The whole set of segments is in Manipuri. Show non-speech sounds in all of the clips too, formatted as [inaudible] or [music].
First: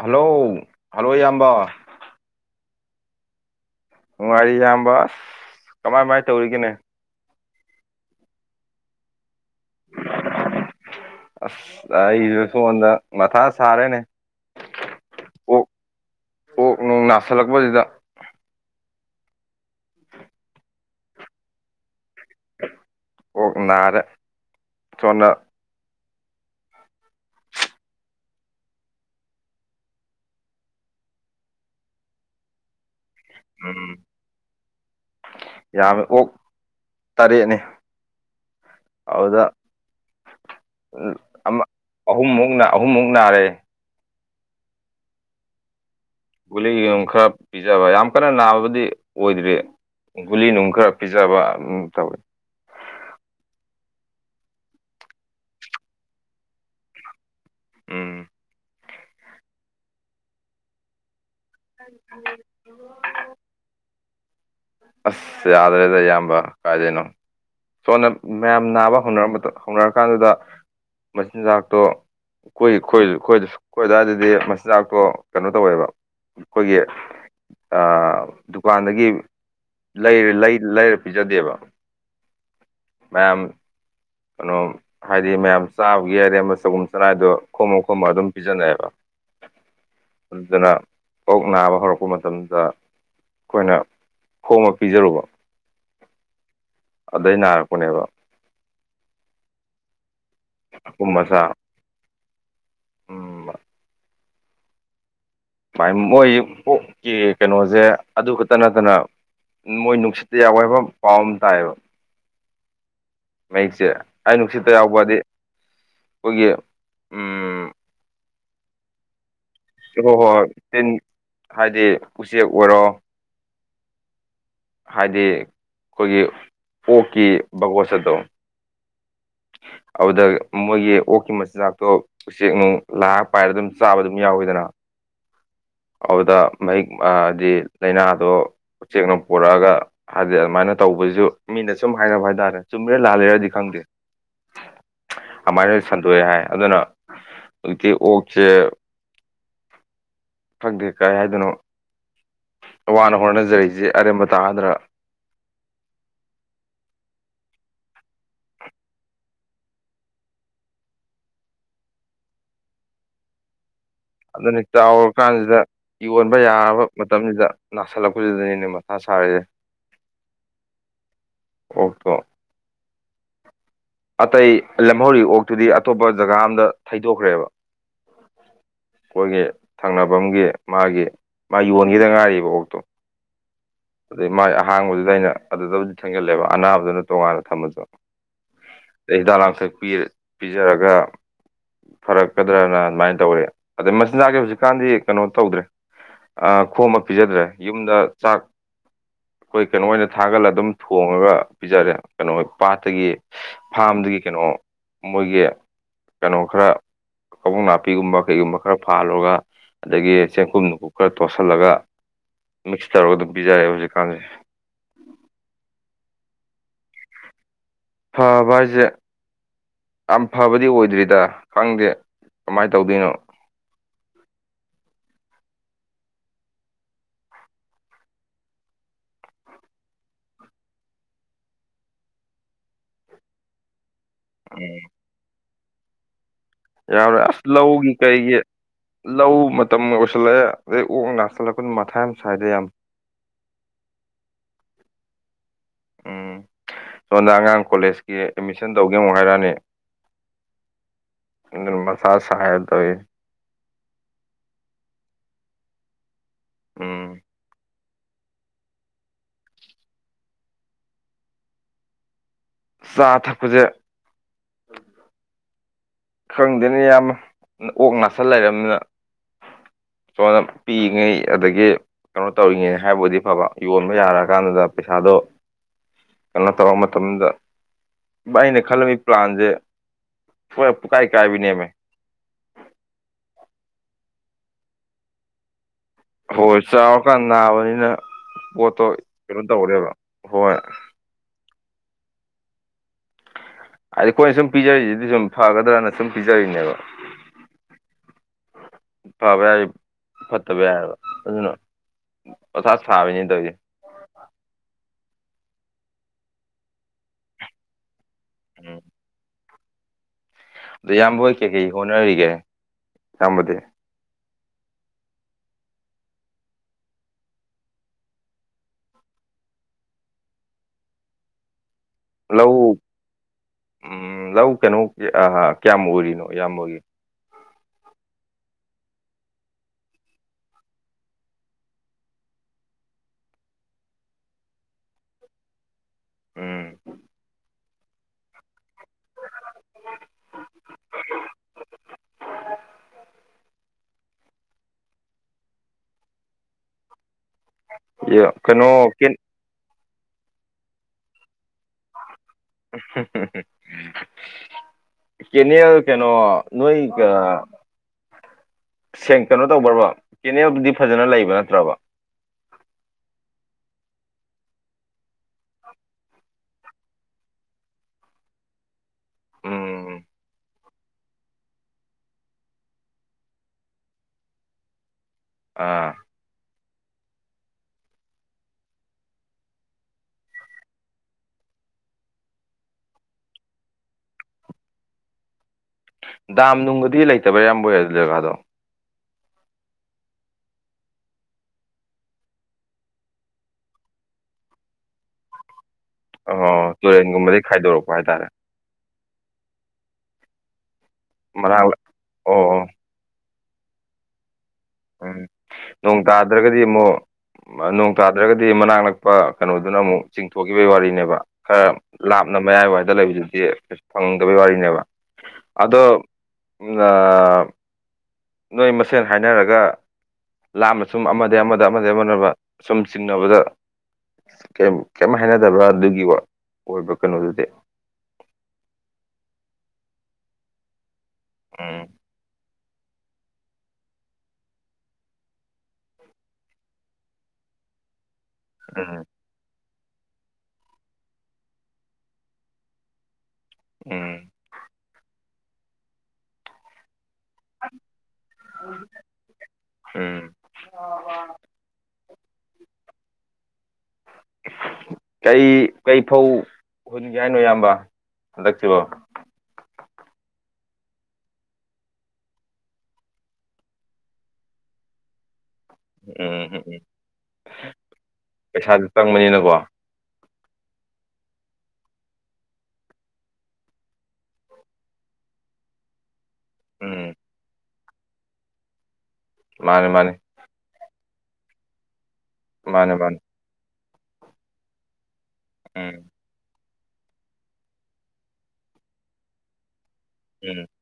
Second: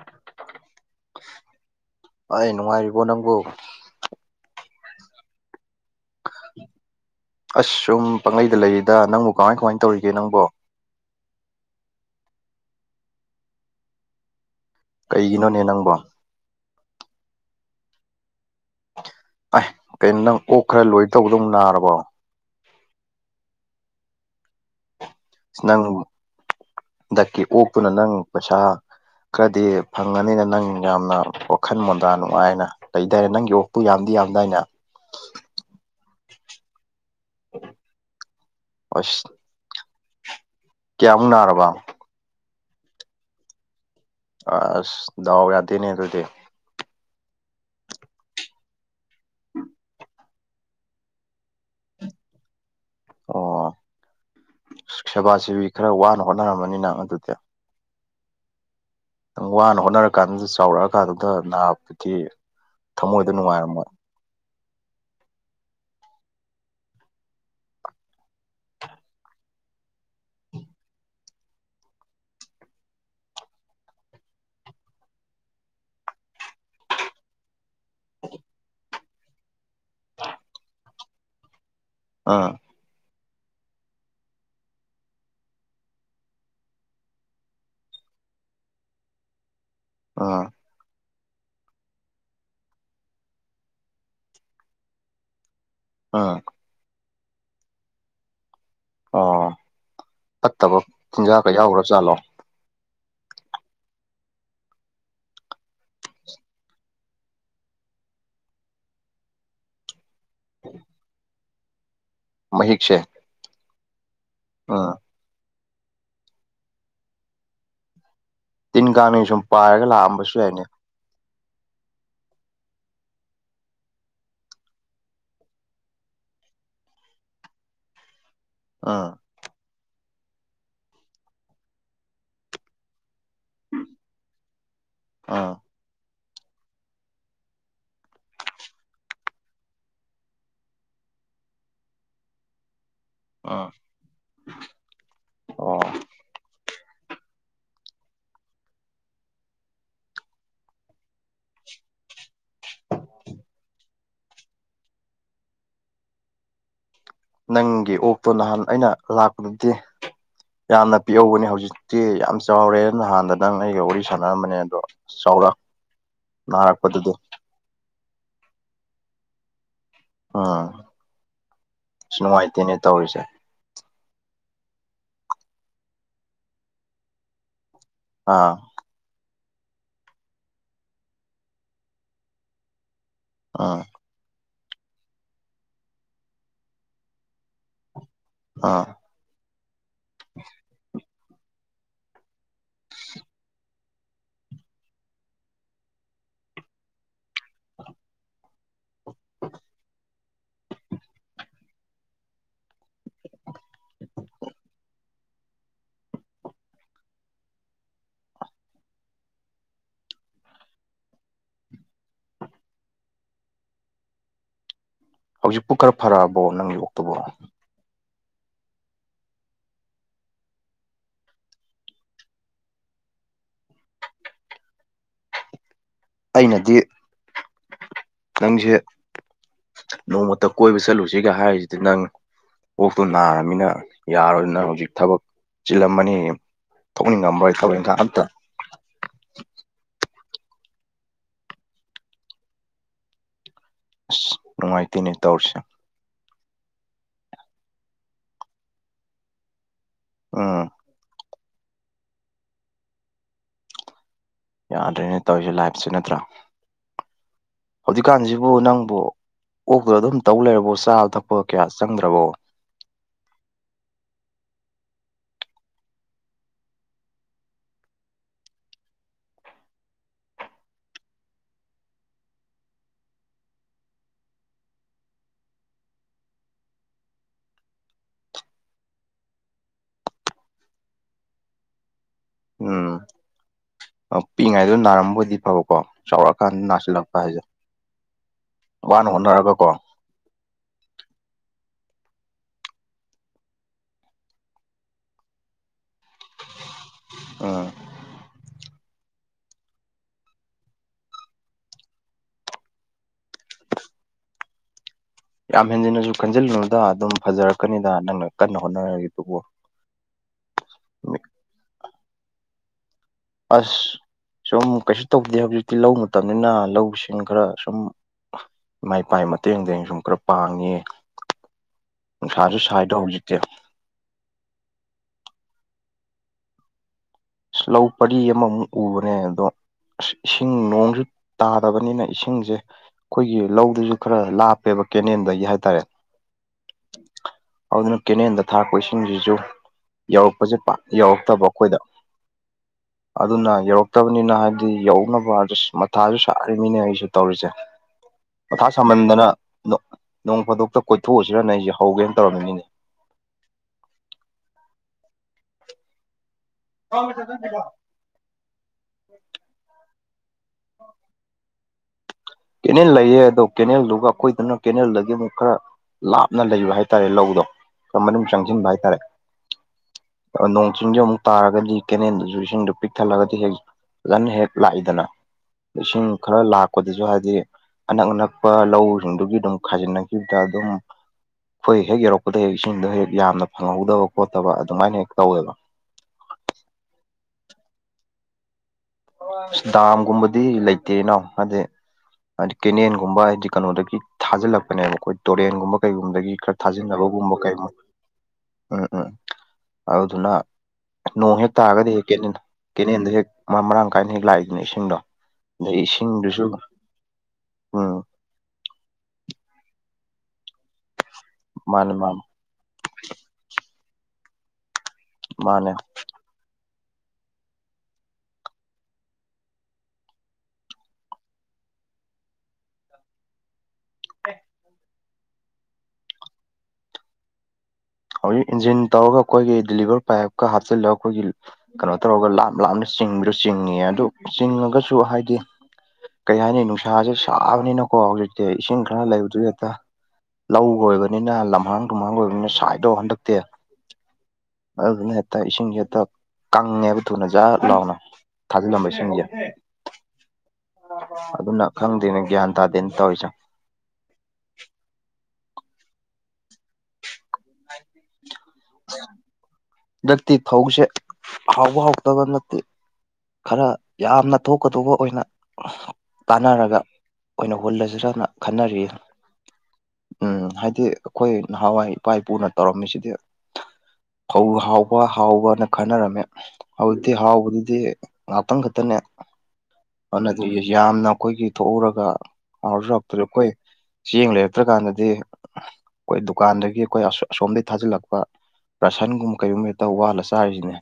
ꯍꯜꯂꯣ ꯍꯜꯂꯣ ꯏꯌꯥꯝꯕ ꯕꯣ ꯅꯪꯕꯣ ꯅꯨꯡꯉꯥꯏꯔꯤ ꯏꯌꯥꯝꯕ ꯑꯁ ꯀꯃꯥꯏ ꯀꯃꯥꯏ ꯇꯧꯔꯤꯒꯦꯅꯦ ꯑꯁ ꯁꯨꯝ ꯄꯥꯛꯂꯩꯗ ꯂꯩꯔꯤꯗ ꯅꯪꯕꯣ ꯀꯃꯥꯏ ꯀꯃꯥꯏ ꯇꯧꯔꯤꯒꯦ ꯅꯪꯕꯣ ꯑꯁ ꯑꯥ ꯑꯩꯁꯨ ꯁꯣꯟꯗ ꯃꯊꯥ ꯁꯥꯔꯦꯅꯦ ꯀꯩꯒꯤꯅꯣꯅꯦ ꯅꯪꯕꯣ ꯑꯪ ꯅꯥꯁꯤꯜꯂꯛꯄꯁꯤꯗ ꯑꯥꯏ ꯀꯩꯅꯣ ꯅꯪ ꯑꯣꯛ ꯈ꯭ꯔ ꯂꯣꯏ ꯇꯧꯕꯗꯧ ꯑꯃꯨꯛ ꯅꯥꯔꯕꯣ ꯑꯣꯛ ꯅꯥꯔꯦ ꯁꯣꯝꯗ ꯑꯁ ꯅꯪ ꯍꯟꯗꯛꯀꯤ ꯑꯣꯛ ꯇꯨꯅ ꯅꯪ ꯄꯩꯁꯥ ꯈꯔꯗꯤ ꯐꯪꯉꯅꯤꯅ ꯅꯪ ꯌꯥꯝꯅ ꯋꯥꯈꯜ ꯃꯣꯟꯗꯥ ꯅꯨꯡꯉꯥꯏꯅ ꯂꯩꯗꯥꯏꯅꯦ ꯅꯪꯒꯤ ꯑꯣꯛꯇꯨ ꯎꯝ ꯌꯥꯝꯗꯤ ꯌꯥꯝꯗꯥꯏꯅꯦ ꯌꯥꯝꯃꯦ ꯑꯣꯛ ꯇꯔꯦꯠꯅꯦ ꯑꯁ ꯑꯗꯨꯗ ꯑꯥ ꯀꯌꯥꯃꯨꯛ ꯑꯃ ꯅꯥꯔꯕ ꯑꯍꯨꯝꯃꯨꯛ ꯑꯍꯨꯝꯃꯨꯛ ꯅꯥꯔꯦ ꯑꯥ ꯑꯁ ꯗꯎ ꯌꯥꯗꯦꯅꯦ ꯑꯗꯨꯗꯤ ꯒꯨꯂꯤ ꯅꯨꯡ ꯈꯔ ꯄꯤꯖꯕ ꯌꯥꯝ ꯀꯟꯅ ꯅꯥꯕꯕꯨꯗꯤ ꯑꯣꯏꯗ꯭ꯔꯤ ꯒꯨꯂꯤꯅꯨꯡ ꯈꯔ ꯄꯤꯖꯕ ꯑꯝ ꯇꯧꯋꯤ ꯑꯣ ꯁꯦꯕꯥꯁꯦꯕꯤ ꯈꯔ ꯋꯥꯅ ꯍꯣꯠꯅꯔꯝꯃꯅꯤ ꯅꯪ ꯑꯗꯨꯗꯤ ꯎꯝ ꯅꯪ ꯋꯥꯅ ꯍꯣꯠꯅꯔ ꯀꯥꯟꯗ ꯆꯥꯎꯔꯛꯑꯀꯥꯟꯗ ꯑꯗ ꯅꯥꯕꯗꯤ ꯊꯃꯣꯏꯗ ꯅꯨꯡꯉꯥꯏꯔꯝꯃꯣꯏ ꯑꯁ ꯌꯥꯗ꯭ꯔꯦꯗ ꯑꯌꯥꯝꯕ ꯀꯥꯏꯗꯩꯅꯣ ꯁꯣꯟꯅ ꯃꯌꯥꯝ ꯅꯥꯕ ꯍꯧꯅꯔꯝꯕꯗꯣ ꯍꯧꯅꯔꯀꯥꯟꯗꯨꯗ ꯃꯆꯤꯟꯖꯥꯛꯇꯣ ꯈꯣꯏ ꯈꯣꯏ ꯈꯣꯏꯗ ꯈꯣꯏ ꯑꯗꯥꯏꯗꯗꯤ ꯃꯆꯤꯟꯖꯥꯛꯇꯣ ꯀꯅꯣ ꯇꯧꯋꯦꯕ ꯈꯣꯏꯒꯤ ꯑꯥ ꯗꯨꯀꯥꯟꯗꯒꯤ ꯂꯩꯔ ꯂꯩꯔ ꯄꯤꯖꯗꯦꯕ ꯑꯥ ꯃꯌꯥꯝ ꯀꯅꯣ ꯍꯥꯏꯗꯤ ꯃꯌꯥꯝ ꯆꯥꯕꯒꯤ ꯑꯔꯦꯝꯕ ꯆꯒꯨꯝ ꯆꯅꯥꯏꯗꯣ ꯈꯣꯃ ꯈꯣꯃ ꯑꯗꯨꯝ ꯄꯤꯖꯟꯅꯩꯑꯕ [inaudible] [unintelligible] ꯑꯣꯛ ꯅꯥꯕ ꯍꯧꯔꯛꯄ ꯃꯇꯝꯗ ꯑꯈꯣꯏꯅ [unintelligible] ꯄꯤꯖꯔꯨꯕ ꯑꯥ ꯑꯗꯩ ꯅꯥꯔꯛꯄꯅꯦꯕ ꯑꯣ ꯐꯠꯇꯕ ꯎꯈꯨꯝ ꯃꯆꯥ ꯆꯤꯟꯖꯥꯛꯀ ꯌꯥꯎꯈ꯭ꯔ ꯖꯥꯠꯂꯣ ꯎꯝ [unintelligible] ꯃꯣꯏ ꯀꯣꯛꯀꯤ ꯀꯩꯅꯣꯖꯦ ꯑꯗꯨ ꯈꯠꯇ ꯅꯠꯇꯅ ꯃꯣꯏ ꯅꯨꯡꯁꯤꯠ [unintelligible] ꯄꯥꯎ ꯑꯝ ꯇꯥꯏꯕ ꯃꯌꯦꯛꯁꯦ ꯃꯍꯤꯛꯁꯦ ꯑꯩ ꯅꯨꯡꯁꯤꯠꯇ ꯌꯥꯎꯕꯗꯤ ꯑꯈꯣꯏꯒꯤ ꯎꯝ ꯇꯤꯟ ꯀꯥꯡꯅꯦ ꯁꯨꯝ ꯄꯥꯏꯔꯒ ꯍꯣ ꯍꯣ ꯍꯣ ꯂꯥꯛꯑꯝꯕꯁꯨ ꯌꯥꯏꯅꯦ ꯇꯤꯟ ꯍꯥꯏꯗꯤ ꯎꯆꯦꯛ ꯑꯣꯏꯔꯣ ꯍꯥꯏꯗꯤ ꯑꯈꯣꯏꯒꯤ ꯑꯣꯛꯀꯤ ꯕꯒꯣꯁꯗꯣ ꯎꯝ ꯑꯗꯨꯗ ꯃꯣꯏꯒꯤ ꯑꯣꯛꯀꯤ ꯃꯆꯤꯟꯖꯥꯛꯇꯣ ꯎꯆꯦꯛ ꯅꯨꯡ ꯂꯥ ꯄꯥꯏꯔ ꯗꯨꯝ ꯆꯥꯕ ꯗꯨꯝ ꯌꯥꯎꯋꯤꯗꯅ ꯎꯝ ꯑꯗꯨꯗ ꯃꯍꯤꯛ ꯑꯥ ꯗꯤ ꯂꯩꯅꯥꯗꯣ ꯎꯆꯦꯛꯅ ꯄꯣꯔꯛꯑꯒ ꯍꯥꯏꯗꯤ ꯑꯗꯨꯃꯥꯏꯅ ꯇꯧꯕꯖꯤꯖꯨ ꯃꯤꯅ ꯁꯨꯝ ꯍꯥꯏꯅꯕ ꯍꯥꯏꯇꯥꯔꯦ ꯆꯨꯝꯃꯤꯔ ꯂꯥꯜꯂꯤꯔꯗꯤ ꯎꯝ ꯈꯪꯗꯦ ꯑꯃꯥꯏꯅ ꯑꯣ ꯁꯟꯗꯣꯛꯑꯦ ꯍꯥꯏ ꯗꯨꯅ ꯍꯧꯖꯤꯛꯇꯤ ꯑꯣꯛꯁꯦ ꯈꯪꯗꯦ ꯀꯩ ꯍꯥꯏꯗꯣꯏꯅꯣ ꯋꯥꯅ ꯍꯣꯠꯅꯖꯔꯤꯁꯦ ꯑꯔꯦꯝꯕ ꯇꯥꯔꯗ꯭ꯔꯥ ꯅꯪꯒꯤ ꯑꯣꯛꯇꯣ ꯅꯍꯥꯟ ꯑꯩꯅ ꯂꯥꯛꯄꯗꯗꯤ ꯌꯥꯝꯅ ꯄꯤꯍꯧꯕꯅꯦ ꯍꯧꯖꯤꯛꯇꯤ ꯌꯥꯝ ꯆꯥꯎꯔꯦ ꯅꯍꯥꯟꯗ ꯅꯪ ꯑꯩꯒ ꯋꯥꯔꯤ ꯁꯥꯟꯅꯔꯝꯕꯅꯦ ꯑꯗꯨꯅꯤ ꯑꯗꯣ ꯆꯥꯎꯔꯛ ꯆꯥꯎꯔꯀꯥꯟꯁꯤꯗ ꯌꯣꯟꯕ ꯌꯥꯔꯕ ꯅꯥꯔꯛꯄꯗꯨꯗꯤ ꯃꯇꯝꯁꯤꯗ [unintelligible] ꯃꯊꯥ ꯁꯥꯔꯤꯁꯦ ꯎꯝ ꯑꯣꯛꯇꯣ ꯅꯨꯡꯉꯥꯏꯇꯦꯅꯦ ꯇꯧꯔꯤꯁꯦ ꯑꯇꯩ ꯂꯦꯝꯍꯧꯔꯤ ꯑꯣꯛꯇꯨꯗꯤ ꯑꯇꯣꯞ ꯖꯒꯥ ꯑꯝꯗ ꯊꯩꯗꯣꯛꯈ꯭ꯔꯦꯕ ꯑꯥ ꯑꯈꯣꯏꯒꯤ ꯊꯪꯅꯕꯝꯒꯤ ꯃꯥꯒꯤ ꯃꯥꯏ ꯌꯣꯟꯒꯤꯗ ꯉꯥꯏꯔꯤꯕ ꯑꯣꯛꯇꯣ ꯑꯥ ꯑꯗꯩ ꯃꯥꯏ ꯑꯍꯥꯡꯕꯗꯨꯗ ꯑꯩꯅ ꯑꯗꯨꯗꯕꯨꯗꯤ ꯊꯦꯡꯖꯜꯂꯦꯕ ꯑꯅꯥꯕꯗꯨꯅ ꯇꯣꯉꯥꯟꯅ ꯊꯝꯃꯁꯨ ꯑꯥ ꯗꯩꯩ ꯍꯤꯗꯥꯛ ꯂꯥꯡꯊꯛ ꯄꯤ ꯄꯤꯖꯔꯒ ꯐꯔꯛꯀꯗ꯭ꯔꯅ ꯑꯗꯨꯃꯥꯏꯟ ꯇꯧꯋꯦ ꯑꯗꯩ ꯃꯆꯤꯟꯖꯥꯛꯁꯦ ꯍꯨꯖꯤꯛꯀꯥꯟꯗꯤ ꯀꯅꯣ ꯇꯧꯗ꯭ꯔꯦ ꯈꯣꯝꯃ ꯄꯤꯖꯗ꯭ꯔꯦ ꯌꯨꯝꯗ ꯆꯥꯛ [unintelligible] ꯈꯣꯏ ꯀꯩꯅꯣ ꯑꯣꯏꯅ ꯊꯥꯒꯠꯂ ꯗꯨꯝ ꯊꯣꯡꯉꯒ ꯄꯤꯖꯔꯦ ꯀꯅꯣ ꯄꯥꯠꯇꯒꯤ ꯐꯥꯝꯗꯒꯤ ꯀꯦꯅꯣ ꯃꯣꯏꯒꯤ ꯀꯦꯅꯣ ꯈꯔ ꯀꯕꯣꯡ ꯅꯥꯄꯤꯒꯨꯝꯕ ꯀꯩꯒꯨꯝꯕ ꯈꯔ ꯐꯥꯜꯂꯨꯒ ꯑꯗꯒꯤ ꯆꯦꯡꯀꯨꯝ ꯅꯨꯡꯀꯨꯞ ꯈꯔ ꯇꯣꯠꯁꯤꯜꯂꯒ ꯃꯤꯛꯁ ꯇꯧꯔꯒ ꯑꯗꯨꯝ ꯄꯤꯖꯥꯔꯦ ꯍꯧꯖꯤꯛꯀꯥꯟꯁꯦ ꯍꯧꯖꯤꯛꯄꯨ ꯈꯔ ꯐꯔꯛꯑꯕꯣ ꯅꯪ ꯑꯣꯛꯇꯨꯕꯣꯨ ꯐꯕ ꯍꯥꯢꯖꯦ ꯌꯥꯝ ꯐꯕꯗꯤ ꯑꯣꯏꯗ꯭ꯔꯤꯗ ꯈꯪꯗꯦ ꯀꯃꯥꯏꯅ ꯇꯧꯗꯣꯏꯅꯣ ꯑꯩꯅꯗꯤ ꯅꯪꯁꯦ ꯅꯣꯡꯃꯇ ꯀꯣꯏꯕ ꯆꯠꯂꯨꯁꯤꯒ ꯍꯥꯏꯔꯤꯁꯤꯗꯤ ꯅꯪ ꯑꯣꯛꯇꯣ ꯅꯥꯔꯕꯅꯤꯅ ꯌꯥꯔꯥꯔꯣꯏ ꯅꯪ ꯍꯧꯖꯤꯛ ꯊꯕꯛ ꯆꯤꯜꯂꯝꯃꯅꯤ ꯌꯥꯔꯦꯢ ꯑꯁ ꯊꯣꯛꯅꯤꯡꯉꯝꯃꯔꯣꯏ ꯊꯕꯛ ꯂꯧꯒꯤ ꯏꯪꯈꯥꯡ ꯑꯝꯇ ꯀꯩꯒꯤ ꯂꯧ ꯃꯇꯝꯒ ꯑꯣꯏꯁꯟ ꯁꯜꯂꯛꯑꯦ ꯑꯗꯩ ꯑꯣꯛ ꯅꯥꯁꯤꯜꯂꯛꯄꯅꯦ ꯃꯊꯥ ꯌꯥꯝ ꯁꯥꯏꯗ ꯌꯥꯝꯕꯥ ꯑꯁ ꯅꯨꯡꯉꯥꯏꯇꯦꯅꯦ ꯇꯧꯔꯤꯁꯦ ꯎꯝ ꯁꯣꯟꯗ ꯑꯉꯥꯡ ꯀꯣꯂꯦꯖꯀꯤ ꯑꯦꯠꯃꯤꯁꯟ ꯇꯧꯒꯦ ꯑꯃꯨꯛ ꯍꯥꯏꯔꯛꯑꯅꯤ ꯎꯝ ꯑꯗꯨꯅ ꯃꯊꯥ ꯁꯥꯏ ꯇꯧꯔꯤ ꯌꯥꯗ꯭ꯔꯦꯅꯦ ꯇꯧꯔꯤꯁꯦ ꯂꯥꯏꯐꯁꯤ ꯅꯠꯇ꯭ꯔꯥ ꯎꯝ ꯍꯧꯖꯤꯛꯀꯥꯟꯁꯤꯕꯨ ꯅꯪꯕꯨ ꯑꯣꯛꯇ ꯑꯗꯨꯝ ꯇꯧ ꯂꯩꯔꯕꯣ ꯆꯥꯕ ꯊꯛꯄ ꯀꯌꯥ ꯆꯪꯗ꯭ꯔꯕꯣ ꯆꯥ ꯊꯛꯄꯁꯦ ꯈꯪꯗꯦꯅꯦ ꯏꯌꯥꯝꯕ ꯑꯣꯛ ꯅꯥꯁꯤꯜ ꯂꯩꯔꯕꯅꯤꯅ [unintelligible] ꯁꯣꯟꯗ ꯄꯤꯛꯏꯉꯩ ꯑꯗꯒꯤ ꯀꯩꯅꯣ ꯇꯧꯔꯤꯉꯩ ꯍꯥꯏꯕ ꯑꯣꯏꯗꯤ ꯐꯕ ꯌꯣꯟꯕ ꯌꯥꯔꯑ ꯀꯥꯟꯗꯨꯗ ꯄꯩꯁꯥꯗꯣ [unintelligible] ꯀꯩꯅꯣ ꯇꯧꯔ ꯃꯇꯝꯗꯨꯗ ꯑꯩꯅ ꯈꯜꯂꯝꯃꯤ ꯄ꯭ꯂꯥꯟꯁꯦ ꯄꯨꯀꯥꯏ ꯀꯥꯏꯕꯤꯅꯤꯃꯦ ꯑꯥ ꯄꯤꯛꯏꯉꯥꯏꯗ ꯅꯥꯔꯝꯕ ꯑꯣꯏꯗꯤ ꯐꯕ ꯍꯣꯏ ꯆꯥꯎꯔꯀꯥꯟ ꯅꯥꯕꯅꯤꯅ ꯄꯠꯇꯣ ꯋꯥꯅ ꯀꯩꯅꯣ ꯍꯣꯠꯅꯔꯒ ꯀꯣ ꯇꯧꯔꯦꯕ ꯍꯣꯏ ꯍꯥꯏꯗꯤ ꯑꯩꯈꯣꯏꯅ ꯁꯨꯝ ꯄꯤꯖꯔꯤꯁꯤꯗꯤ ꯁꯨꯝ ꯐꯒꯗ꯭ꯔꯅ ꯁꯨꯝ ꯄꯤꯖꯔꯤꯅꯦꯕ ꯑꯥ ꯐꯕ ꯌꯥꯏ ꯐꯠꯇꯕ ꯌꯥꯏꯑꯕ ꯑꯗꯨꯅ ꯃꯊꯥ ꯁꯥꯕꯤꯅꯦ ꯇꯧꯔꯤꯁꯦ [unintelligible] ꯌꯥꯝ ꯍꯦꯟꯖꯤꯟꯅꯁꯨ ꯈꯟꯖꯤꯜꯂꯨꯨꯅꯨꯗ ꯑꯗꯨꯝ ꯐꯖꯔꯛꯀꯅꯤꯗ ꯅꯪꯅ ꯀꯟꯅ ꯎꯝ ꯍꯣꯠꯅꯔꯤꯗꯨꯕꯨ ꯑꯗꯣ ꯏꯌꯥꯝꯕ ꯍꯣꯏ ꯀꯩꯀꯩ ꯍꯣꯠꯅꯔꯤꯒꯦ ꯏꯌꯥꯝꯕꯗꯤ ꯑꯁ ꯁꯨꯝ ꯀꯩꯁꯨ ꯇꯧꯗꯦ ꯍꯧꯖꯤꯛꯇꯤ ꯂꯧ ꯃꯇꯝꯅꯤꯅ ꯂꯧꯁꯤꯡ ꯈꯔ ꯁꯨꯝ ꯏꯃꯥ ꯏꯄꯥ ꯒꯤ ꯃꯇꯦꯡꯗꯤ ꯑꯩꯅꯥ ꯁꯨꯝ ꯈꯔ ꯄꯥꯡꯉꯤ ꯌꯦ ꯂꯧ ꯎꯝ ꯂꯧ ꯀꯩꯅꯣ ꯑꯥ ꯀꯌꯥꯝ ꯎꯔꯤꯅꯣ ꯏꯌꯥꯝꯕ ꯍꯣꯏꯒꯤ ꯑꯁ ꯂꯧ ꯄꯔꯤ ꯑꯃ ꯃꯨꯛ ꯎꯕꯅꯦ ꯑꯥ ꯑꯗꯨꯣ ꯑꯁ ꯏꯁꯤꯡ ꯅꯣꯡꯁꯨ ꯇꯥꯗꯕꯅꯤꯅ ꯏꯁꯤꯡꯁꯦ ꯑꯩꯈꯣꯏꯒꯤ ꯂꯧꯗꯨꯁꯨ ꯈꯔ ꯂꯥꯞꯄꯦꯕ ꯑꯥ ꯀꯦꯅꯦꯟꯗꯒꯤ ꯍꯥꯏꯇꯥꯔꯦ ꯎꯝ ꯑꯗꯨꯅ ꯀꯦꯅꯦꯜꯗ ꯊꯥꯔꯛꯄ ꯏꯁꯤꯡꯁꯤꯁꯨ ꯌꯥꯎꯔꯛꯄꯁꯦ ꯄꯥꯛ ꯌꯥꯎꯔꯛꯇꯕ ꯑꯩꯈꯣꯏꯗ [inaudible] ꯑꯗꯨꯅ ꯌꯧꯔꯛꯇꯕꯅꯤꯅ ꯍꯥꯏꯕꯗꯤ ꯌꯧꯅꯕ ꯑꯁ ꯃꯊꯥꯁꯨ ꯁꯥꯔꯤꯕꯅꯤꯅꯦ ꯑꯩꯁꯨ ꯇꯧꯔꯤꯁꯦ ꯃꯊꯥ ꯀꯩꯅꯣ ꯁꯥꯃꯟꯗꯅ ꯑꯗꯣ ꯅꯣꯡꯐꯥꯗꯣꯛꯇ ꯀꯣꯏꯊꯣꯛꯎꯁꯤꯔꯥꯅ ꯑꯩꯖꯦ ꯍꯧꯗꯝ ꯀꯦꯅꯦꯜ ꯀꯩꯅꯣ ꯅꯣꯏꯒ ꯁꯦꯡ ꯀꯩꯅꯣ ꯇꯧꯕ꯭ꯔꯕ ꯀꯦꯅꯦꯜꯕꯨꯗꯤ ꯐꯖꯅ ꯂꯩꯕ ꯅꯠꯇ꯭ꯔꯥꯕ ꯀꯦꯅꯦꯜ ꯂꯩꯌꯦ ꯑꯗꯣ ꯀꯦꯅꯦꯜꯗꯨꯒ ꯑꯈꯣꯏꯗꯅ ꯀꯦꯅꯦꯜꯗꯒꯤ ꯑꯃꯨꯛ ꯈꯔ ꯂꯥꯞꯅ ꯂꯩꯕ ꯍꯥꯏꯇꯥꯔꯦ ꯂꯧꯗꯣ ꯈꯔ ꯃꯅꯨꯡ ꯆꯪꯖꯤꯟꯕ ꯍꯥꯏꯇꯥꯔꯦ ꯎꯝ ꯅꯣꯡ ꯆꯤꯡꯖꯦ ꯑꯃꯨꯛ ꯇꯥꯔꯒꯗꯤ ꯀꯦꯅꯦꯜꯗꯨꯖꯨ ꯏꯁꯤꯡꯗꯣ ꯄꯤꯛ ꯊꯜꯂꯒꯗꯤ ꯍꯦꯛ ꯐꯖꯅ ꯍꯦꯛ ꯂꯥꯛꯏꯗꯅ ꯑꯥ ꯢꯁꯤꯡ ꯈꯔ ꯂꯥꯛꯄꯗꯖꯨ ꯍꯥꯏ ꯗꯤ ꯑꯅꯛ ꯑꯅꯛꯄ ꯂꯧꯖꯤꯡꯗꯨꯒꯤ ꯑꯗꯨꯝ ꯈꯥꯢꯖꯤꯟꯅꯈꯤꯕꯗ ꯑꯗꯨꯝ ꯈꯣꯏ ꯍꯦꯛ ꯌꯧꯔꯛꯄꯗ ꯍꯦꯛ ꯏꯁꯤꯡꯗꯣ ꯍꯦꯛ ꯌꯥꯝꯅ ꯐꯪꯍꯧꯗꯕ ꯈꯣꯠꯇꯕ ꯑꯗꯨꯃꯥꯏꯅ ꯍꯦꯛ ꯇꯧꯋꯦꯕ ꯗꯥꯝ ꯅꯨꯡꯒꯗꯤ ꯂꯩꯇꯕ ꯏꯌꯥꯝꯕ ꯍꯣꯏ ꯑꯗꯨ ꯖꯒꯥꯗꯣ ꯗꯥꯝꯒꯨꯝꯕꯗꯤ ꯂꯩꯇꯦ ꯢꯅꯥꯎ ꯍꯥꯏꯗꯤ ꯍꯥꯏꯗꯤ ꯀꯦꯅꯦꯟꯒꯨꯝꯕ ꯍꯥꯏꯗꯤ ꯀꯩꯅꯣꯗꯒꯤ ꯊꯥꯖꯤꯜꯂꯛꯄꯅꯦꯕ ꯑꯈꯣꯏ ꯇꯣꯔꯦꯟꯒꯨꯝꯕ ꯀꯩꯒꯨꯝꯕꯗꯒꯤ ꯈꯔ ꯑꯣ ꯊꯥꯖꯤꯟꯅꯕꯒꯨꯝꯕ ꯇꯨꯔꯦꯟꯒꯨꯝꯕꯗꯒꯤ ꯀꯩꯒꯨꯝ ꯈꯥꯏꯗꯣꯔꯛꯄ ꯍꯥꯏꯇꯥꯔꯦ ꯎꯝ ꯎꯝ ꯑꯗꯨꯗꯨꯅ ꯅꯣꯡ ꯍꯦꯛ ꯃꯔꯥꯡ ꯇꯥꯔꯒꯗꯤ ꯀꯦꯅꯦꯟ ꯑꯣ ꯀꯦꯅꯦꯟꯗ ꯍꯦꯛ ꯃꯥ ꯃꯔꯥꯡ ꯀꯥꯏꯅ ꯍꯦꯛ ꯂꯥꯢ ꯎꯝ ꯅꯣꯡ ꯇꯥꯗ꯭ꯔꯒꯗꯤ ꯑꯃꯨꯛ ꯅꯣꯡ ꯎꯝ ꯇꯥꯗ꯭ꯔꯒꯗꯤ ꯃꯅꯥꯛ ꯅꯛꯄ ꯀꯩꯅꯣꯗꯨꯅ ꯑꯃꯨꯛ ꯆꯤꯡꯊꯣꯛꯈꯤꯕꯩ ꯋꯥꯔꯤꯅꯦꯕ ꯈꯔ ꯃꯥꯅꯦ ꯃꯥꯅꯦ ꯂꯥꯞꯅ ꯃꯌꯥꯏꯋꯥꯏꯗ ꯂꯩꯕꯗꯨꯗꯤ ꯐꯪꯗꯕꯩ ꯋꯥꯔꯤꯅꯦꯕ ꯃꯥꯅꯦ ꯑꯗꯣ ꯎꯝꯅꯥ ꯅꯣꯏ ꯃꯁꯦꯟ ꯍꯥꯏꯅꯔꯒ ꯂꯥꯞꯅ ꯁꯨꯝ ꯑꯃꯗꯩ ꯑꯃꯗ ꯑꯃꯗꯩ ꯑꯃꯅꯕ ꯁꯨꯝ ꯆꯤꯡꯅꯕꯗ ꯀ꯭ꯌꯝ ꯀ꯭ꯌꯝ ꯍꯥꯏꯅꯗꯕ꯭ꯔꯥ ꯑꯗꯨꯒꯤ ꯑꯣꯏꯕ ꯀꯩꯅꯣꯗꯨꯗꯤ ꯍꯧꯖꯤꯛ ꯏꯟꯖꯤꯟ ꯇꯧꯔꯒ ꯑꯈꯣꯏꯒꯤ ꯗꯤꯂꯤꯚꯔ ꯄꯥꯏꯞꯀ ꯍꯥꯞꯆꯤꯜꯂꯒ ꯑꯈꯣꯏꯒꯤ ꯎꯝ ꯀꯩꯅꯣ ꯇꯧꯔꯒ ꯂꯥꯞ ꯂꯥꯞꯅ ꯆꯤꯡꯕꯤꯗꯣ ꯆꯤꯡꯉꯤ ꯑꯗꯨ ꯆꯤꯡꯉꯒꯁꯨ ꯍꯥꯏꯗꯤ ꯀꯩꯍꯥꯏꯅꯤ ꯅꯨꯡꯁꯥꯖꯨ ꯁꯥꯕꯅꯤꯅꯀꯣ ꯍꯨꯖꯤꯛ ꯇꯤ ꯏꯁꯤꯡ ꯈꯔ ꯎꯝ ꯂꯩꯕꯗꯨ ꯍꯦꯛꯇ ꯂꯧꯒ ꯑꯣꯏꯕꯅꯤꯅ ꯂꯝꯍꯥꯡ ꯇꯨꯝꯍꯥꯡꯒ ꯑꯣꯏꯕꯅꯤꯅ ꯁꯥꯏꯗꯣ ꯍꯟꯗꯛ ꯇꯤ ꯎꯝ ꯑꯗꯨꯗꯨꯅ ꯍꯦꯠꯇ ꯏꯁꯤꯡꯖꯦ ꯍꯦꯠꯇ ꯀꯪꯉꯦꯕ ꯊꯨꯅ ꯖꯠ ꯂꯥꯎꯅ ꯊꯥꯖꯤꯜꯂꯝꯕ ꯢꯁꯤꯡꯖꯦ ꯎꯝ ꯑꯗꯨꯅ ꯈꯪꯗꯦꯅ ꯒ꯭ꯌꯥꯟ ꯇꯥꯗꯦꯅ ꯇꯧꯋꯤꯖꯦ ꯀꯩ ꯀꯩ ꯐꯧ ꯍꯨꯟꯒꯦ ꯍꯥꯏꯅꯣ ꯏꯌꯥꯝꯕ ꯍꯟꯗꯛꯁꯤꯕꯣ ꯗꯛꯇꯤ ꯐꯧꯁꯦ ꯍꯥꯎꯕ ꯍꯥꯎꯇꯕ ꯅꯠꯇꯦ ꯈꯔ ꯌꯥꯝꯅ ꯊꯣꯛꯀꯗꯧꯕ ꯑꯣꯏꯅ ꯎꯝ ꯎꯝ ꯇꯥꯟꯅꯔꯒ ꯎꯝ ꯑꯣꯏꯅ ꯍꯨꯜꯂꯖꯤꯔꯥꯅ ꯈꯟꯅꯔꯤꯌꯦ ꯄꯩꯁꯥꯁꯨ ꯆꯪꯕꯅꯤꯅꯀꯣ ꯎꯝ ꯍꯥꯏꯗꯤ ꯑꯈꯣꯏ ꯅꯍꯥꯋꯥꯏ ꯏꯄꯥ ꯏꯄꯨꯅ ꯇꯧꯔꯝꯃꯤꯁꯤꯗꯤ ꯐ ꯍꯥꯎꯕ ꯍꯥꯎꯕꯅ ꯈꯟꯅꯔꯝꯃꯦ ꯎꯝ ꯍꯧꯖꯤꯛꯇꯤ ꯍꯥꯎꯕꯗꯨꯗꯤ ꯉꯥꯛꯇꯪ ꯈꯛꯇꯅꯦ ꯃꯥꯅꯦ ꯃꯥꯅꯦ ꯑꯗꯨꯅꯗꯤ ꯌꯥꯝꯅ ꯑꯈꯣꯏꯒꯤ ꯊꯣꯛꯍꯧꯔꯒ ꯍꯥꯎꯔꯖꯨ ꯃꯥꯅꯦ ꯃꯥꯅꯦ ꯍꯥꯎꯇ꯭ꯔꯖꯨ ꯑꯈꯣꯏ ꯆꯦꯡ ꯂꯩꯔꯛꯇ꯭ꯔ ꯀꯥꯟꯗꯗꯤ ꯎꯝ ꯑꯈꯣꯏ ꯗꯨꯀꯥꯟꯗꯒꯤ ꯑꯈꯣꯏ ꯑꯁ ꯑꯁꯝꯗꯩ ꯊꯥꯖꯜꯂꯛꯄ ꯔꯁꯟꯒꯨꯝꯕ ꯀꯩꯒꯨꯝꯕ ꯇ ꯋꯥꯜꯂ ꯎꯝ ꯆꯥꯔꯤꯖꯤꯅꯦ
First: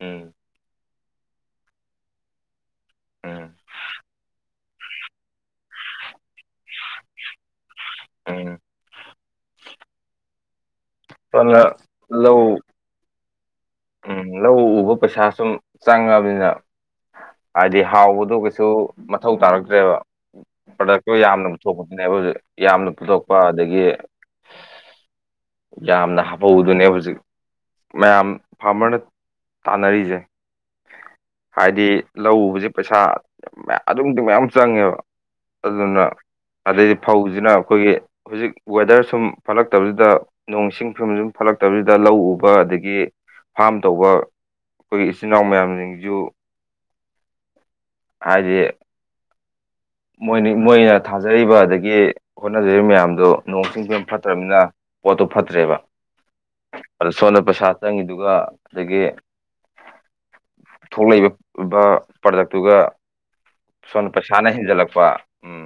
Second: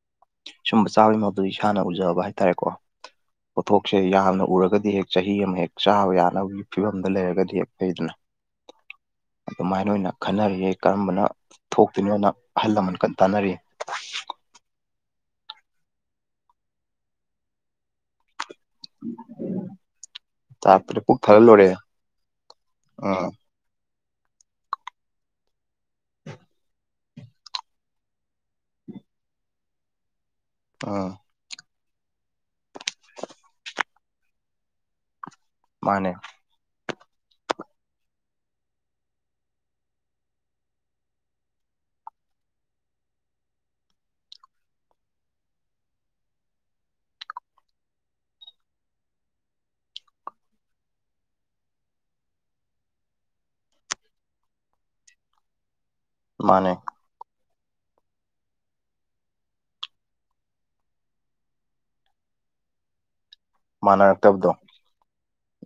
ꯎꯝ ꯁꯨꯝꯕ ꯆꯥꯕꯩ ꯃ ꯑꯗꯨ ꯏꯁꯥꯅ ꯎꯖꯕ ꯍꯥꯏꯇꯥꯔꯦꯀꯣ ꯎꯝ ꯄꯣꯠꯊꯣꯛꯁꯦ ꯌꯥꯝꯅ ꯎꯔꯒꯗꯤ ꯍꯦꯛ ꯆꯩ ꯏ ꯑꯃ ꯍꯦꯛ ꯆꯥꯕ ꯌꯥꯅꯕꯒꯤ ꯐꯤꯚꯝꯗ ꯂꯩꯔꯒꯗꯤ ꯍꯦꯛ ꯐꯩꯗꯅ ꯎꯝ ꯑꯗꯨꯃꯥꯏꯅ ꯑꯣꯏꯅ ꯈꯟꯅꯔꯤꯌꯦ ꯀꯔꯝꯕꯅ ꯁꯣꯝꯗ ꯊꯣꯛꯇꯣꯏꯅꯣꯅ ꯂꯧ ꯑꯍꯜ ꯂꯃꯟ ꯀꯟ ꯇꯥꯟꯅꯔꯤ ꯎꯝ ꯂꯧ ꯎꯕ ꯄꯩꯁꯥ ꯁꯨꯝ ꯆꯪꯉꯕꯅꯤꯅ ꯍꯥꯏꯗꯤ ꯍꯥꯎꯒꯗꯧꯒꯤ ꯁꯨ ꯃꯊꯧ ꯇꯥꯔꯛꯇ꯭ꯔꯦꯕ ꯇꯥꯔꯛꯇ꯭ꯔꯦ ꯄ꯭ꯔꯗꯛꯇꯣ ꯄꯨꯛ ꯊꯜꯂ ꯌꯥꯝꯅ ꯂꯣꯏꯔꯦ ꯄꯨꯊꯣꯛꯄꯗꯨꯅꯦꯕ ꯍꯧꯖꯤꯛ ꯌꯥꯝꯅ ꯎꯝ ꯄꯨꯊꯣꯛꯄ ꯑꯗꯒꯤ ꯌꯥꯝꯅ ꯍꯥꯞꯍꯧꯕꯗꯨꯅꯦꯕ ꯍꯧꯖꯤꯛ ꯃꯌꯥꯝ ꯐꯥꯔꯃꯔꯅ ꯇꯥꯟꯅꯔꯤꯖꯦ ꯑꯥ ꯍꯥꯏꯗꯤ ꯂꯧ ꯎꯕꯖꯦ ꯄꯩꯁꯥ ꯃꯌꯥ ꯑꯗꯨꯛꯀꯤꯃꯇꯤꯛ ꯃꯌꯥꯝ ꯆꯪꯉꯦꯕ ꯑꯗꯨꯅ ꯃꯥꯅꯦ ꯑꯗꯩ ꯐꯧꯖꯤꯅ ꯑꯩꯈꯣꯏꯒꯤ ꯍꯧꯖꯤꯛ ꯋꯦꯗꯔ ꯁꯨꯝ ꯐꯠꯂꯛꯇꯕꯁꯤꯗ ꯅꯣꯡ ꯏꯁꯤꯡ ꯐꯤꯚꯝ ꯁꯨꯝ ꯐꯠꯂꯛꯇꯕꯁꯤꯗ ꯂꯧ ꯎꯕ ꯑꯗꯒꯤ ꯐꯥꯝ ꯇꯧꯕ ꯑꯩꯈꯣꯏ ꯏꯆꯤꯟ ꯅꯥꯎ ꯃꯌꯥꯝꯁꯤꯡꯖꯨ ꯍꯥꯏꯗꯤ ꯃꯣꯏꯅꯤ ꯃꯣꯏꯅ ꯊꯥꯖꯔꯤꯕ ꯑꯗꯒꯤ ꯍꯣꯠꯅꯖꯔꯤꯕ ꯃꯌꯥꯝꯗꯨ ꯅꯣꯡ ꯆꯤꯡ ꯐꯤꯚꯝ ꯐꯠꯇ꯭ꯔꯝꯅꯤꯅ ꯄꯣꯠꯇꯨ ꯐꯠꯇ꯭ꯔꯦꯕ ꯃꯥꯅꯦ ꯑꯗ ꯁꯣꯝꯗ ꯄꯩꯁꯥ ꯆꯪꯉꯤꯗꯨꯒ ꯑꯗꯒꯤ ꯊꯣꯛꯂꯛꯏ ꯕ ꯄ꯭ꯔꯗꯛꯇꯨꯒ ꯁꯣꯟꯗ ꯄꯩꯁꯥꯅ ꯃꯥꯟꯅꯔꯛꯇꯕꯗꯣ ꯍꯦꯟꯖꯜꯂꯛꯄ ꯎꯝ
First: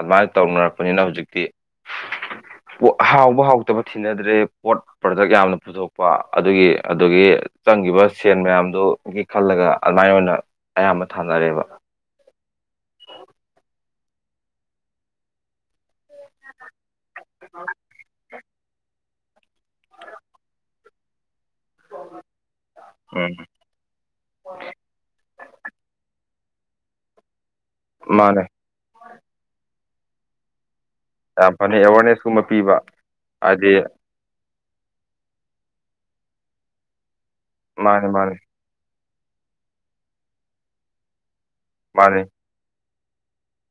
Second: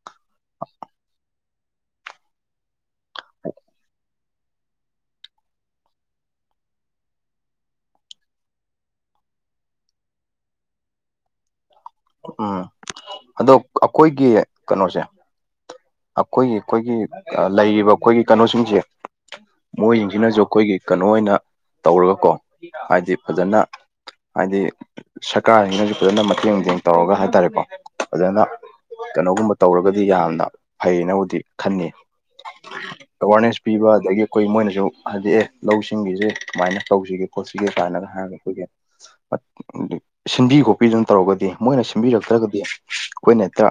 ꯑꯗꯨꯃꯥꯏ ꯇꯧꯅꯔꯛꯄꯅꯤꯅ ꯍꯧꯖꯤꯛꯇꯤ [unintelligible] ꯄꯣ ꯍꯥꯎꯕ ꯍꯥꯎꯇꯕ ꯊꯤꯅꯗ꯭ꯔꯦ ꯄꯣꯠ ꯄ꯭ꯔꯗꯛ ꯌꯥꯝꯅ ꯄꯨꯊꯣꯛꯄ ꯑꯗꯨꯒꯤ ꯑꯗꯨꯒꯤ ꯆꯪꯒꯤꯕ ꯁꯦꯟ ꯃꯌꯥꯝꯗꯨꯒꯤ ꯈꯜꯂꯒ ꯑꯗꯨꯃꯥꯏꯅ ꯑꯣꯏꯅ ꯑꯌꯥꯝꯕ ꯊꯥꯅꯔꯦꯕ ꯎꯝ ꯑꯗꯣ ꯑꯈꯣꯏꯒꯤ ꯀꯅꯣꯁꯦ ꯑꯈꯣꯏꯒꯤ ꯈꯣꯏꯒꯤ ꯑ ꯂꯩꯔꯤꯕ ꯑꯈꯣꯏꯒꯤ ꯀꯩꯅꯣꯁꯤꯡꯁꯦ ꯃꯣꯏꯖꯤꯡꯖꯤꯅꯖꯨ ꯑꯈꯣꯏꯒꯤ ꯀꯅꯣ ꯑꯣꯏꯅ ꯇꯧꯔꯒꯀꯣ ꯍꯥꯏꯗꯤ ꯎꯝ ꯐꯖꯅ ꯍꯥꯏꯗꯤ ꯁꯔꯀꯥꯔꯁꯤꯅꯁꯨ ꯐꯖꯅ ꯃ ꯇꯦꯡ ꯅꯨꯡꯇꯦꯡ ꯇꯧꯔꯒ ꯍꯥꯏꯇꯥꯔꯦꯀꯣ ꯐꯖꯅ ꯃꯥꯅꯦ ꯀꯩꯅꯣꯒꯨꯝꯕ ꯇꯧꯔꯒꯗꯤ ꯌꯥꯝꯅ ꯐꯩꯌꯦꯅꯕꯨꯗꯤ ꯌꯥꯝ ꯐꯅꯤ ꯈꯟꯅꯤ ꯑꯦꯋꯥꯔꯅꯦꯁꯀꯨꯝꯕ ꯄꯤꯕ ꯑꯦꯋꯥꯔꯅꯦꯁ ꯍꯥꯏꯗꯤ ꯄꯤꯕ ꯑꯗꯒꯤ ꯈꯣꯏ ꯃꯣꯏꯅ ꯖꯨ ꯍꯥꯏꯗꯤ ꯑꯦ ꯂꯧꯁꯤꯡꯒꯤꯖꯦ ꯀꯃꯥꯏꯅ ꯇꯧꯖꯤꯒꯦ ꯈꯣꯠꯁꯤꯒꯦ ꯀꯥꯏꯅꯒ ꯃꯥꯅꯤ ꯍꯥꯏꯔꯒ ꯃꯥꯅꯤ ꯑꯩꯈꯣꯏꯒꯤ ꯁꯤꯟꯕꯤ ꯈꯣꯠꯄꯤꯗꯅ ꯇꯧꯔꯒꯗꯤ ꯃꯣꯏꯅ ꯃꯥꯅꯤ ꯁꯤꯟꯕꯤꯔꯛꯇ꯭ꯔꯒꯗꯤ ꯑꯈꯣꯏꯅ ꯍꯦꯛꯇ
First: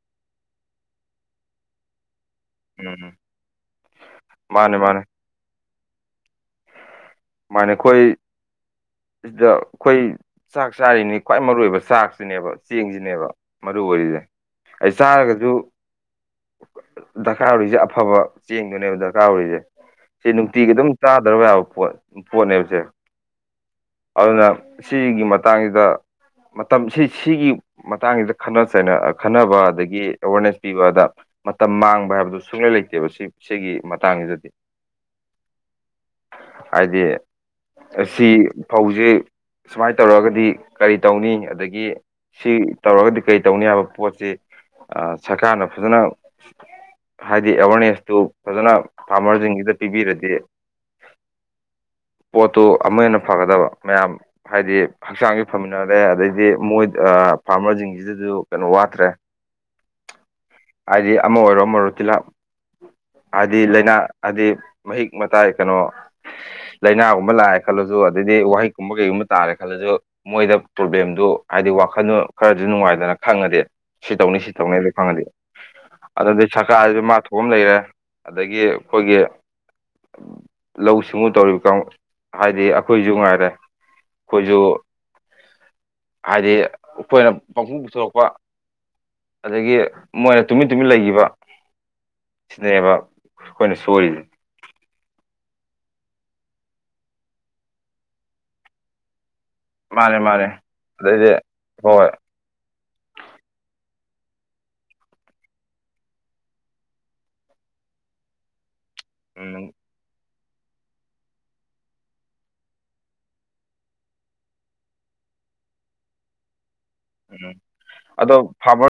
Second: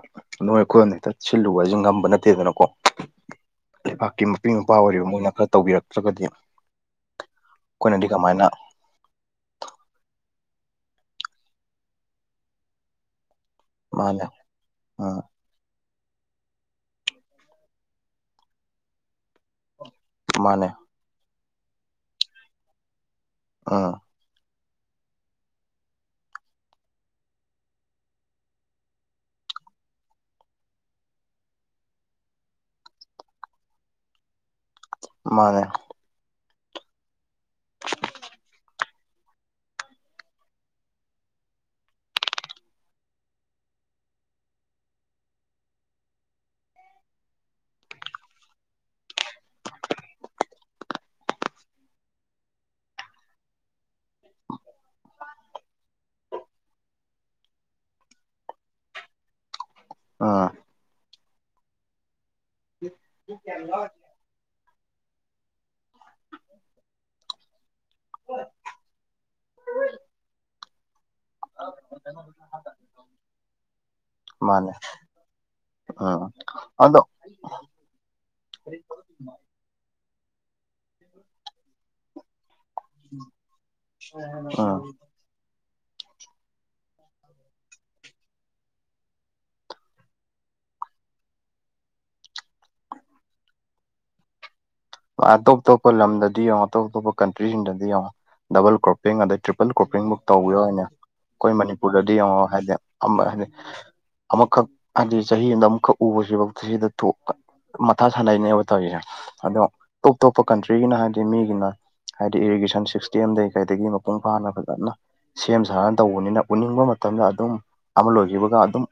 ꯅꯣꯏ ꯑꯩꯈꯣꯏꯅ ꯍꯦꯛꯇ ꯁꯤꯜꯂꯨꯕꯖꯤ ꯉꯝꯕ ꯅꯠ ꯇꯦꯗꯅꯀꯣ ꯎꯝ ꯂꯩꯕꯥꯛꯀꯤ ꯃꯄꯤ ꯃꯄꯥ ꯃꯥꯅꯦ ꯃꯥꯅꯦ ꯑꯣꯏꯔꯤꯕ ꯃꯣꯏꯅ ꯈꯔ ꯇꯧꯕꯤꯔꯛꯇ꯭ꯔꯒꯗꯤ ꯁꯨꯃꯥꯏꯅ ꯑꯩꯈꯣꯏ ꯑꯩꯈꯣꯏꯅꯗꯤ ꯀꯃꯥꯏꯅ ꯁꯤꯗ ꯑꯩꯈꯣꯏ ꯆꯥꯛ ꯆꯥꯔꯤꯅꯤ ꯈ꯭ꯋꯥꯏ ꯃꯔꯨ ꯑꯣꯏꯕ ꯆꯥꯛꯁꯤꯅꯦꯕ ꯆꯦꯡꯖꯤꯅꯦꯕ ꯃꯔꯨ ꯑꯣꯏꯔꯤꯖꯦ ꯃꯥꯅꯦ ꯑꯩ ꯎꯝ ꯆꯥꯔꯒꯖꯨ ꯗꯀꯥꯔ ꯑꯣꯏꯔꯤꯖꯦ ꯑꯐꯕ ꯆꯦꯡꯗꯨꯅꯦꯕ ꯗꯔꯀꯥꯔ ꯑꯣꯏꯔꯤꯖꯦ ꯁꯤ ꯃꯥꯅꯦ ꯅꯨꯡꯇꯤꯒꯤ ꯑꯗꯨꯝ ꯆꯥꯗ꯭ꯔꯕ ꯌꯥꯕ ꯄꯣꯠ ꯄꯣꯠꯅꯦꯕꯁꯦ ꯎꯝ ꯑꯗꯨꯅ ꯁꯤꯒꯤ ꯃꯇꯥꯡꯖꯤꯗ ꯃꯇꯝ ꯁꯤ ꯁꯤꯒꯤ ꯃꯇꯥꯡꯖꯤꯗ ꯈꯟꯅ ꯆꯩꯅ ꯈꯟꯅꯕ ꯑꯗꯒꯤ ꯑꯦꯋꯥꯔꯅꯦꯁ ꯄꯤꯕꯥꯗ ꯃꯇꯝ ꯃꯥꯡꯕ ꯍꯥꯏꯕꯗꯨ ꯁꯨꯡꯂꯩ ꯂꯩꯇꯦꯕ ꯁꯤ ꯁꯤꯒꯤ ꯃꯇꯥꯡꯖꯤꯗꯗꯤ ꯃꯥꯅꯦ ꯍꯥꯏꯗꯤ ꯁꯤ ꯐꯧꯖꯤ ꯁꯨꯃꯥꯏ ꯇꯧꯔꯒꯗꯤ ꯀꯔꯤ ꯇꯧꯅꯤ ꯑꯗꯒꯤ ꯁꯤ ꯇꯧꯔꯒꯗꯤ ꯀꯔꯤ ꯇꯧꯅꯤ ꯍꯥꯏꯕ ꯄꯣꯠꯁꯤ ꯑ ꯁꯔꯀꯥꯔꯅ ꯐꯖꯅ ꯍꯥꯏꯗꯤ ꯑꯦꯋꯥꯔꯅꯦꯁꯇꯨ ꯐꯖꯅ ꯐꯥꯔꯃꯔꯁꯤꯡꯁꯤꯗ ꯄꯤꯕꯤꯔꯗꯤ [unintelligible] ꯄꯣꯠꯇꯨ ꯑꯃꯨꯛ ꯍꯦꯟꯅ ꯐꯒꯗꯕ ꯃꯌꯥꯝ ꯍꯥꯏꯗꯤ ꯍꯛꯆꯥꯡꯁꯨ ꯐꯥꯃꯤꯟꯅꯔꯦ ꯑꯗꯩꯗꯤ ꯃꯣꯏꯗ ꯑꯥ ꯐꯥꯔꯃꯔꯁꯤꯡꯁꯤꯗꯁꯨ ꯀꯩꯅꯣ ꯋꯥꯠꯇ꯭ꯔꯦ ꯑꯥ ꯍꯥꯏꯗꯤ ꯑꯃ ꯑꯣꯏꯔꯣ ꯑꯃ ꯑꯣꯏꯔꯣ ꯇꯤꯜꯍꯥꯠ ꯍꯥꯏꯗꯤ ꯂꯩꯅꯥ ꯍꯥꯏꯗꯤ ꯃꯍꯤꯛ ꯃꯇꯥꯏ ꯀꯩꯅꯣ ꯂꯥꯏꯅꯥꯒꯨꯝꯕ ꯂꯥꯛꯑꯦ ꯈꯜꯂꯁꯨ ꯑꯗꯩꯗꯤ ꯋꯥꯍꯍꯤꯛꯀꯨꯝꯕ ꯀꯩꯒꯨꯝꯕ ꯇꯥꯔꯦ ꯈꯜꯂꯁꯨ ꯃꯣꯏꯗ ꯄ꯭ꯔꯣꯕ꯭ꯂꯦꯝ ꯗꯨ ꯍꯥꯏꯗꯤ ꯋꯥꯈꯟꯗꯣ ꯈꯔꯗꯤ ꯅꯨꯡꯉꯥꯏꯗꯅ ꯈꯪꯉꯗꯤ ꯁꯤ ꯇꯧꯅꯤ ꯁꯤ ꯃꯥꯅꯦ ꯇꯧꯅꯤ ꯍꯥꯏꯗꯨ ꯈꯪꯉꯗꯤ ꯎꯝ ꯑꯗꯨꯗꯩꯩ ꯑꯗꯣ ꯁꯔꯀꯥꯔꯁꯤꯁꯨ ꯃꯥꯊꯣꯛꯄꯃ ꯂꯩꯔꯦ ꯑꯗꯒꯤ ꯈꯣꯏꯒꯤ ꯂꯧꯎ ꯁꯤꯡꯎ ꯇꯧꯔꯤꯕ ꯀꯥꯡꯉꯨ ꯑꯥ ꯍꯥꯏꯗꯤ ꯑꯩꯈꯣꯏꯁꯨ ꯉꯥꯏꯔꯦ ꯈꯣꯏꯁꯨ ꯎꯝ ꯍꯥꯏꯗꯤ ꯎꯈꯣꯏꯅ ꯄꯪꯄꯨ ꯄꯨꯊꯣꯔꯛꯄ ꯑꯗꯒꯤ ꯃꯣꯏꯅ ꯇꯨꯃꯤꯟ ꯇꯨꯃꯤꯟ ꯂꯩꯈꯤꯕ ꯁꯤꯅꯦꯕꯥ ꯈꯣꯏꯅ ꯁꯣꯏꯔꯤꯁꯦ ꯑꯥ ꯑꯇꯣꯞ ꯑꯇꯣꯞꯄ ꯂꯝꯗꯗꯤ ꯌꯦꯡꯉꯣ ꯑꯇꯣꯞ ꯇꯣꯞꯄ ꯀꯟꯇ꯭ꯔꯤꯁꯤꯡꯗꯗꯤ ꯌꯦꯡꯉꯣ ꯗꯕꯜ ꯀ꯭ꯔꯣꯞꯄꯤꯡ ꯑꯗꯩ ꯇ꯭ꯔꯤꯞ ꯗꯕꯜ ꯀ꯭ꯔꯣꯄꯤꯡ ꯃꯥꯅꯦ ꯕꯨꯛ ꯇꯧꯕ ꯃꯥꯅꯦ ꯌꯥꯎꯏꯅꯦ ꯑꯗꯩꯗꯤ ꯈꯣꯏ ꯍꯣꯏ ꯃꯅꯤꯄꯨꯔꯗꯗꯤ ꯌꯦꯡꯉꯣ ꯍꯥꯏꯗꯤ ꯑꯝ ꯍꯥꯏꯗꯤ ꯑꯃꯈꯛ ꯍꯥꯏꯗꯤ ꯆꯍꯤ ꯑꯝꯗ ꯑꯃꯨꯛꯈꯛ ꯎꯕꯁꯤꯕꯧ ꯁꯤꯗ ꯊꯣꯛ ꯃꯊꯥ ꯁꯥꯟꯅꯩꯅꯦꯕꯥ ꯇꯧꯔꯤꯁꯦ ꯑꯗꯣ ꯎꯝ ꯇꯣꯞ ꯇꯣꯞꯄ ꯀꯟꯇ꯭ꯔꯤꯒꯤꯅ ꯍꯥꯏꯕꯗꯤ ꯃꯤꯒꯤꯅ ꯍꯥꯏꯗꯤ ꯏꯔꯤꯒꯦꯁꯟ ꯁꯤꯛꯁ꯭ꯇꯦꯝꯗꯩꯩ ꯀꯩꯗꯒꯤ ꯃꯄꯨꯡ ꯐꯥꯅ ꯐꯖꯅ ꯁꯦꯝ ꯁꯥꯔꯅ ꯇꯧꯕꯅꯤꯅ ꯎꯅꯤꯡꯕ ꯃ ꯃꯇꯝꯗ ꯑꯗꯨꯝ ꯎꯝ ꯑꯃ ꯑꯗꯣ ꯂꯣꯏꯈꯤꯕꯒꯥ ꯑꯗꯨꯝ ꯐꯥꯔꯃꯔ